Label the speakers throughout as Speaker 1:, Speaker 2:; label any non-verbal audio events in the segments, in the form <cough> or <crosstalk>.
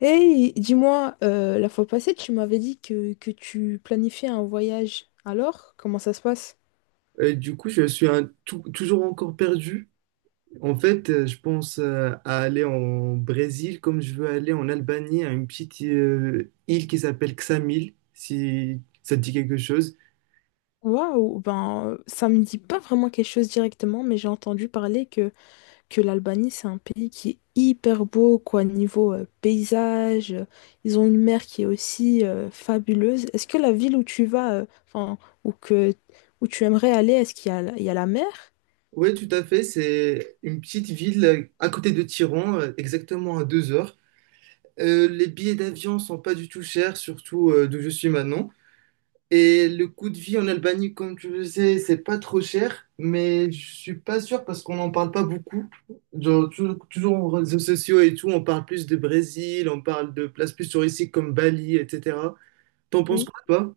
Speaker 1: Hey, dis-moi, la fois passée, tu m'avais dit que tu planifiais un voyage. Alors, comment ça se passe?
Speaker 2: Du coup, je suis toujours encore perdu. En fait, je pense à aller en Brésil comme je veux aller en Albanie, à une petite île qui s'appelle Ksamil, si ça te dit quelque chose.
Speaker 1: Waouh, ben ça me dit pas vraiment quelque chose directement, mais j'ai entendu parler que l'Albanie, c'est un pays qui est hyper beau, quoi, niveau paysage. Ils ont une mer qui est aussi fabuleuse. Est-ce que la ville où tu vas, enfin, ou que où tu aimerais aller, est-ce qu'il y a la mer?
Speaker 2: Oui, tout à fait. C'est une petite ville à côté de Tiran, exactement à 2 heures. Les billets d'avion sont pas du tout chers, surtout d'où je suis maintenant. Et le coût de vie en Albanie, comme tu le sais, c'est pas trop cher, mais je suis pas sûr parce qu'on n'en parle pas beaucoup. Genre, toujours, en réseaux sociaux et tout, on parle plus de Brésil, on parle de places plus touristiques comme Bali, etc. T'en penses
Speaker 1: Oui.
Speaker 2: quoi, toi?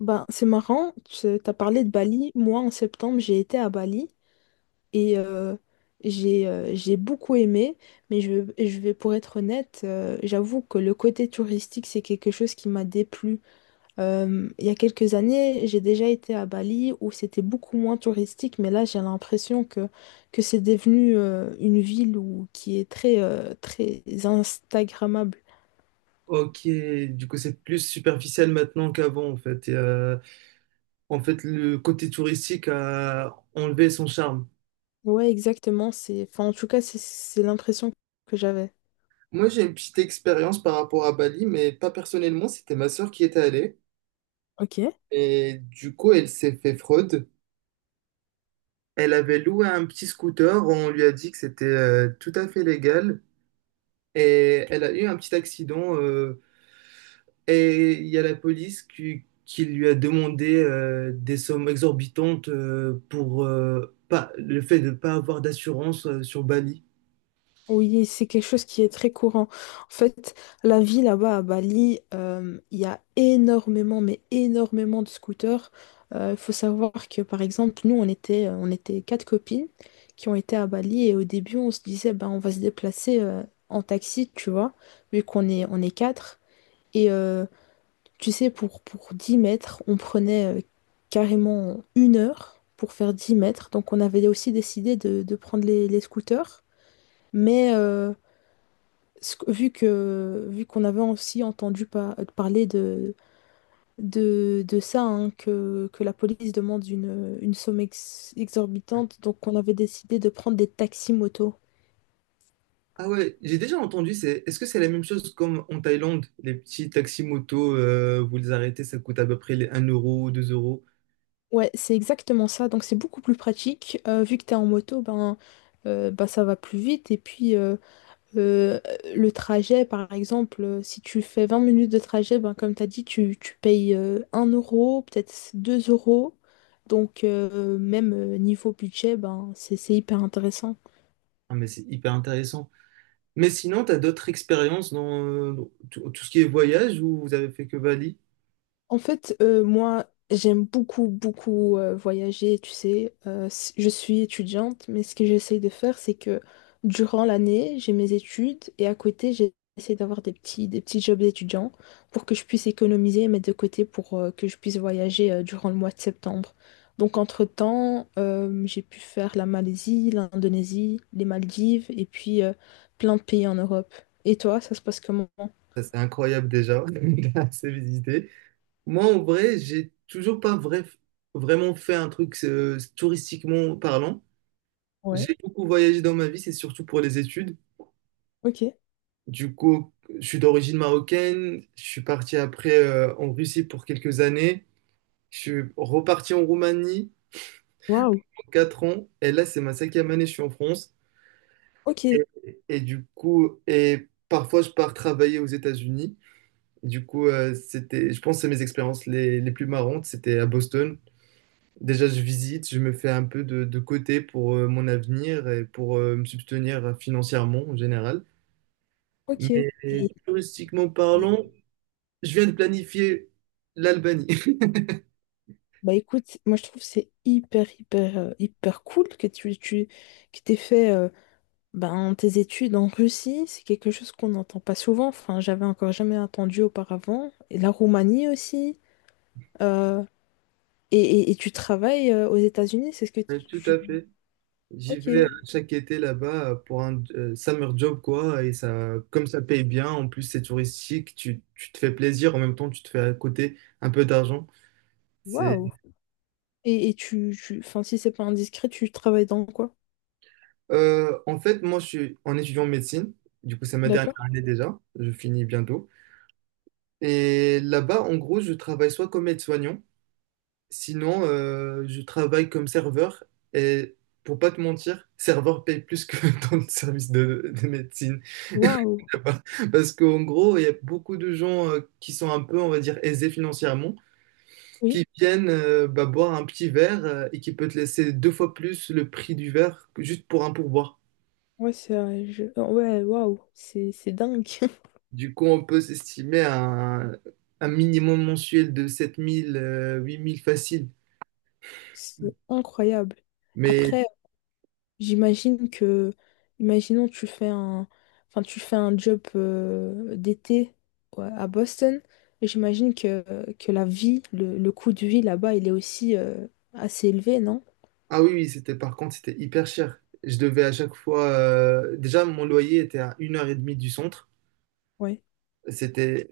Speaker 1: Ben, c'est marrant, tu as parlé de Bali. Moi, en septembre, j'ai été à Bali. Et j'ai beaucoup aimé, mais je vais, pour être honnête, j'avoue que le côté touristique, c'est quelque chose qui m'a déplu. Il y a quelques années, j'ai déjà été à Bali où c'était beaucoup moins touristique, mais là, j'ai l'impression que c'est devenu une ville qui est très Instagrammable.
Speaker 2: Ok, du coup, c'est plus superficiel maintenant qu'avant, en fait. Et, en fait, le côté touristique a enlevé son charme.
Speaker 1: Ouais, exactement. C'est, enfin, en tout cas, c'est l'impression que j'avais.
Speaker 2: Moi, j'ai une petite expérience par rapport à Bali, mais pas personnellement, c'était ma sœur qui était allée.
Speaker 1: Ok.
Speaker 2: Et du coup, elle s'est fait fraude. Elle avait loué un petit scooter, on lui a dit que c'était tout à fait légal et elle a eu un petit accident et il y a la police qui lui a demandé des sommes exorbitantes pour pas, le fait de ne pas avoir d'assurance sur Bali.
Speaker 1: Oui, c'est quelque chose qui est très courant. En fait, la vie là-bas à Bali, il y a énormément, mais énormément de scooters. Il faut savoir que, par exemple, nous, on était quatre copines qui ont été à Bali et au début, on se disait, ben, on va se déplacer en taxi, tu vois, vu qu'on est, on est quatre. Et tu sais, pour 10 mètres, on prenait carrément une heure pour faire 10 mètres. Donc, on avait aussi décidé de prendre les scooters. Mais... ce que vu qu'on avait aussi entendu parler de ça, hein, que la police demande une somme exorbitante, donc on avait décidé de prendre des taxis moto.
Speaker 2: Ah ouais, j'ai déjà entendu, c'est, est-ce que c'est la même chose comme en Thaïlande? Les petits taxis motos, vous les arrêtez, ça coûte à peu près les 1 euro, 2 euros.
Speaker 1: Ouais, c'est exactement ça, donc c'est beaucoup plus pratique. Vu que tu es en moto, ben, bah, ça va plus vite. Et puis, Euh, le trajet, par exemple, si tu fais 20 minutes de trajet, ben, comme tu as dit, tu payes 1 euro, peut-être 2 euros. Donc, même niveau budget, ben, c'est hyper intéressant.
Speaker 2: Ah mais c'est hyper intéressant. Mais sinon, tu as d'autres expériences dans tout ce qui est voyage où vous avez fait que Bali?
Speaker 1: En fait, moi, j'aime beaucoup voyager, tu sais. Je suis étudiante, mais ce que j'essaye de faire, c'est que durant l'année, j'ai mes études et à côté, j'essaie d'avoir des des petits jobs d'étudiant pour que je puisse économiser et mettre de côté pour que je puisse voyager durant le mois de septembre. Donc, entre-temps, j'ai pu faire la Malaisie, l'Indonésie, les Maldives et puis plein de pays en Europe. Et toi, ça se passe comment?
Speaker 2: Ça, c'est incroyable déjà, <laughs> c'est assez visité. Moi, en vrai, j'ai toujours pas vrai- vraiment fait un truc touristiquement parlant.
Speaker 1: Ouais,
Speaker 2: J'ai beaucoup voyagé dans ma vie, c'est surtout pour les études.
Speaker 1: ok.
Speaker 2: Du coup, je suis d'origine marocaine. Je suis parti après en Russie pour quelques années. Je suis reparti en Roumanie
Speaker 1: Waouh,
Speaker 2: pour 4 ans. Et là, c'est ma cinquième année, je suis en France.
Speaker 1: ok,
Speaker 2: Et, et du coup, et parfois je pars travailler aux États-Unis. Du coup, c'était, je pense que c'est mes expériences les plus marrantes. C'était à Boston. Déjà, je visite, je me fais un peu de côté pour mon avenir et pour me subvenir financièrement en général.
Speaker 1: ok.
Speaker 2: Mais
Speaker 1: Et
Speaker 2: touristiquement
Speaker 1: Et-
Speaker 2: parlant, je viens de planifier l'Albanie.
Speaker 1: Bah écoute, moi je trouve que c'est hyper cool que tu que t'aies fait ben, tes études en Russie, c'est quelque chose qu'on n'entend pas souvent, enfin j'avais encore jamais entendu auparavant, et la Roumanie aussi, euh, et tu travailles aux États-Unis, c'est ce que
Speaker 2: <laughs> Tout à fait. J'y
Speaker 1: Ok,
Speaker 2: vais chaque été là-bas pour un summer job, quoi. Et ça, comme ça paye bien, en plus c'est touristique, tu te fais plaisir, en même temps tu te fais à côté un peu d'argent. C'est...
Speaker 1: waouh! Et, tu... Enfin si c'est pas indiscret, tu travailles dans quoi?
Speaker 2: En fait, moi je suis en étudiant en médecine, du coup c'est ma dernière
Speaker 1: D'accord?
Speaker 2: année déjà, je finis bientôt. Et là-bas, en gros, je travaille soit comme aide-soignant, sinon je travaille comme serveur. Et pour pas te mentir, serveur paye plus que <laughs> dans le service de médecine.
Speaker 1: Waouh!
Speaker 2: <laughs> Parce qu'en gros, il y a beaucoup de gens qui sont un peu, on va dire, aisés financièrement,
Speaker 1: Oui,
Speaker 2: qui viennent bah, boire un petit verre et qui peut te laisser deux fois plus le prix du verre que juste pour un pourboire.
Speaker 1: ouais, Ouais, waouh, c'est dingue,
Speaker 2: Du coup, on peut s'estimer à un minimum mensuel de 7000, 8000 facile.
Speaker 1: <laughs> c'est incroyable.
Speaker 2: Mais,
Speaker 1: Après... J'imagine que, imaginons tu fais un, enfin tu fais un job d'été ouais, à Boston, et j'imagine que la vie, le coût de vie là-bas, il est aussi assez élevé, non?
Speaker 2: ah oui, oui, c'était par contre, c'était hyper cher. Je devais à chaque fois. Déjà, mon loyer était à une heure et demie du centre.
Speaker 1: Ouais.
Speaker 2: C'était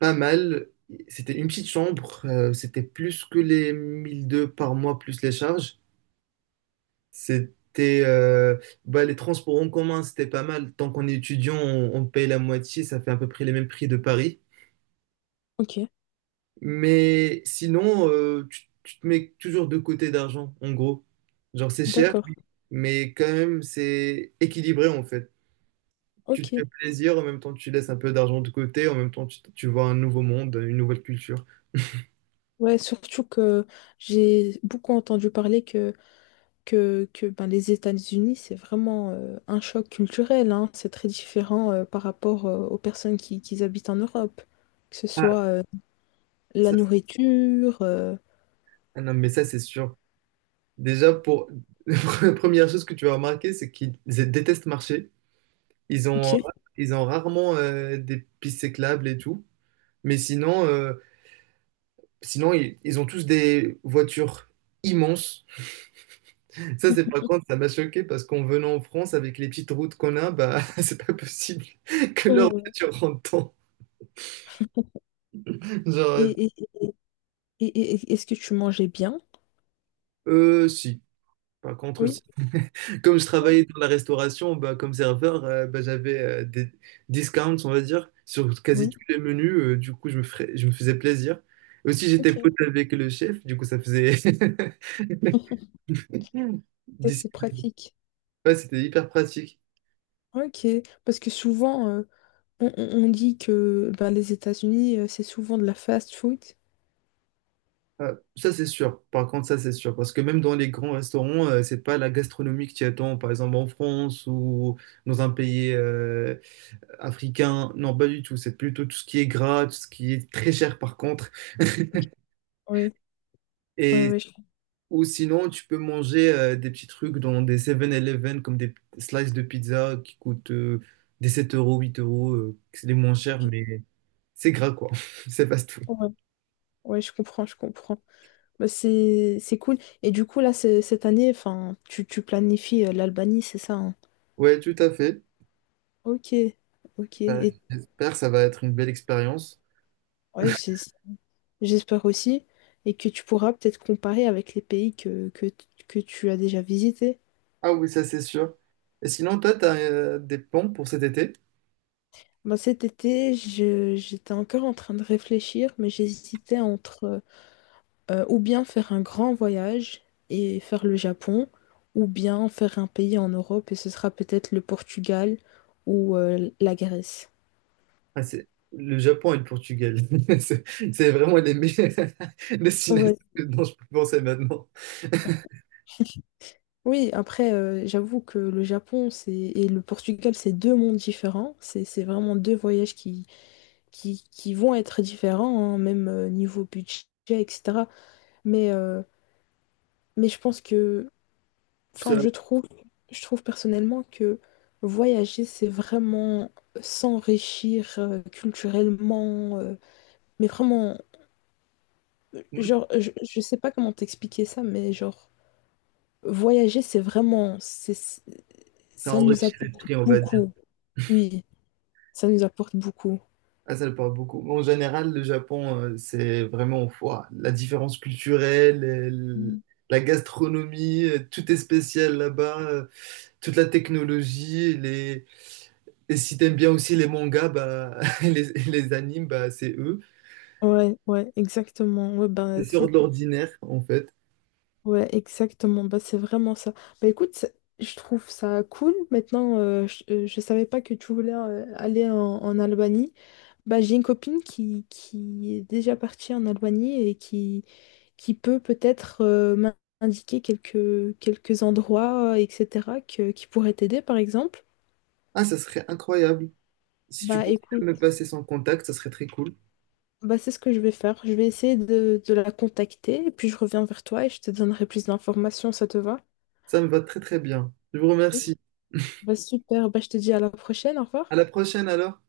Speaker 2: pas mal. C'était une petite chambre, c'était plus que les 1002 par mois plus les charges. C'était bah, les transports en commun, c'était pas mal. Tant qu'on est étudiant, on paye la moitié, ça fait à peu près les mêmes prix de Paris.
Speaker 1: Ok,
Speaker 2: Mais sinon, tu te mets toujours de côté d'argent, en gros. Genre, c'est cher,
Speaker 1: d'accord.
Speaker 2: mais quand même, c'est équilibré en fait. Tu te
Speaker 1: Ok.
Speaker 2: fais plaisir, en même temps, tu laisses un peu d'argent de côté, en même temps, tu vois un nouveau monde, une nouvelle culture.
Speaker 1: Ouais, surtout que j'ai beaucoup entendu parler que ben, les États-Unis, c'est vraiment un choc culturel, hein. C'est très différent par rapport aux personnes qui habitent en Europe, que ce
Speaker 2: Ah.
Speaker 1: soit la nourriture.
Speaker 2: Ah non, mais ça, c'est sûr. Déjà, pour <laughs> la première chose que tu vas remarquer, c'est qu'ils détestent marcher. Ils ont,
Speaker 1: Ok.
Speaker 2: ils ont rarement des pistes cyclables et tout. Mais sinon, sinon ils ont tous des voitures immenses. Ça, c'est par
Speaker 1: Mhm.
Speaker 2: contre, ça m'a choqué parce qu'en venant en France, avec les petites routes qu'on a, bah, <laughs> c'est pas possible <laughs> que leur
Speaker 1: Mhm. <laughs>
Speaker 2: voiture rentre dedans. Genre,
Speaker 1: Et, et- est-ce que tu mangeais bien?
Speaker 2: si. Par contre, si.
Speaker 1: Oui.
Speaker 2: Comme je
Speaker 1: Ouais.
Speaker 2: travaillais dans la restauration, bah, comme serveur, bah, j'avais des discounts, on va dire, sur quasi tous
Speaker 1: Oui.
Speaker 2: les menus. Du coup, je me faisais plaisir. Aussi, j'étais
Speaker 1: Ok.
Speaker 2: pote avec le chef, du coup, ça faisait... <laughs>
Speaker 1: <laughs> Ça,
Speaker 2: D'ici-
Speaker 1: c'est pratique.
Speaker 2: ouais, c'était hyper pratique.
Speaker 1: Ok. Parce que souvent, on dit que ben, les États-Unis, c'est souvent de la fast food.
Speaker 2: Ah, ça, c'est sûr. Par contre, ça, c'est sûr. Parce que même dans les grands restaurants, c'est pas la gastronomie que tu attends, par exemple en France ou dans un pays africain. Non, pas du tout. C'est plutôt tout ce qui est gras, tout ce qui est très cher, par contre.
Speaker 1: Ok. Oui, oui,
Speaker 2: Et
Speaker 1: oui, je
Speaker 2: ou sinon, tu peux manger des petits trucs dans des Seven eleven comme des slices de pizza qui coûtent des 7 euros, 8 euros. C'est les moins chers,
Speaker 1: ok.
Speaker 2: mais c'est gras quoi. <laughs> C'est pas tout.
Speaker 1: Ouais. Ouais, je comprends, je comprends. Bah, c'est cool. Et du coup, cette année, enfin, tu planifies l'Albanie, c'est ça, hein
Speaker 2: Ouais, tout à fait.
Speaker 1: Ok, ok.
Speaker 2: J'espère que ça va être une belle expérience.
Speaker 1: Ouais, j'ai- j'espère aussi, et que tu pourras peut-être comparer avec les pays que tu as déjà visités.
Speaker 2: Ah oui, ça c'est sûr. Et sinon, toi, t'as des plans pour cet été?
Speaker 1: Ben, cet été, j'étais encore en train de réfléchir, mais j'hésitais entre ou bien faire un grand voyage et faire le Japon, ou bien faire un pays en Europe, et ce sera peut-être le Portugal ou la Grèce.
Speaker 2: Ah, c'est le Japon et le Portugal. <laughs> C'est c'est vraiment les meilleures <laughs> destinations
Speaker 1: Ouais.
Speaker 2: dont je peux penser maintenant. <laughs>
Speaker 1: Oui, après, j'avoue que le Japon c'est... et le Portugal, c'est deux mondes différents. C'est vraiment deux voyages qui vont être différents, hein, même niveau budget, etc. Mais, euh, mais je pense que,
Speaker 2: Ça,
Speaker 1: enfin, je trouve personnellement que voyager, c'est vraiment s'enrichir culturellement, mais vraiment, genre, je sais pas comment t'expliquer ça, mais genre, voyager,
Speaker 2: Ça
Speaker 1: ça nous
Speaker 2: enrichit
Speaker 1: apporte
Speaker 2: l'esprit, on va
Speaker 1: beaucoup. Oui, ça nous apporte beaucoup.
Speaker 2: ah, ça le parle beaucoup. En général, le Japon, c'est vraiment ouah, la différence culturelle,
Speaker 1: Mm.
Speaker 2: la gastronomie, tout est spécial là-bas, toute la technologie, les... et si t'aimes bien aussi les mangas, bah, <laughs> et et les animes, bah, c'est eux.
Speaker 1: Ouais, ouais, exactement.
Speaker 2: C'est sort de l'ordinaire, en fait.
Speaker 1: Ouais, exactement. Bah, c'est vraiment ça. Bah, écoute, ça- je trouve ça cool. Maintenant, je savais pas que tu voulais aller en Albanie. Bah, j'ai une copine qui est déjà partie en Albanie et qui peut peut-être m'indiquer quelques endroits, etc., qui pourraient t'aider, par exemple.
Speaker 2: Ah, ça serait incroyable. Si tu
Speaker 1: Bah,
Speaker 2: pouvais me
Speaker 1: écoute,
Speaker 2: passer son contact, ça serait très cool.
Speaker 1: bah, c'est ce que je vais faire. Je vais essayer de la contacter et puis je reviens vers toi et je te donnerai plus d'informations. Ça te va?
Speaker 2: Ça me va très très bien. Je vous
Speaker 1: Ok.
Speaker 2: remercie.
Speaker 1: Bah, super. Bah, je te dis à la prochaine. Au
Speaker 2: À
Speaker 1: revoir.
Speaker 2: la prochaine alors.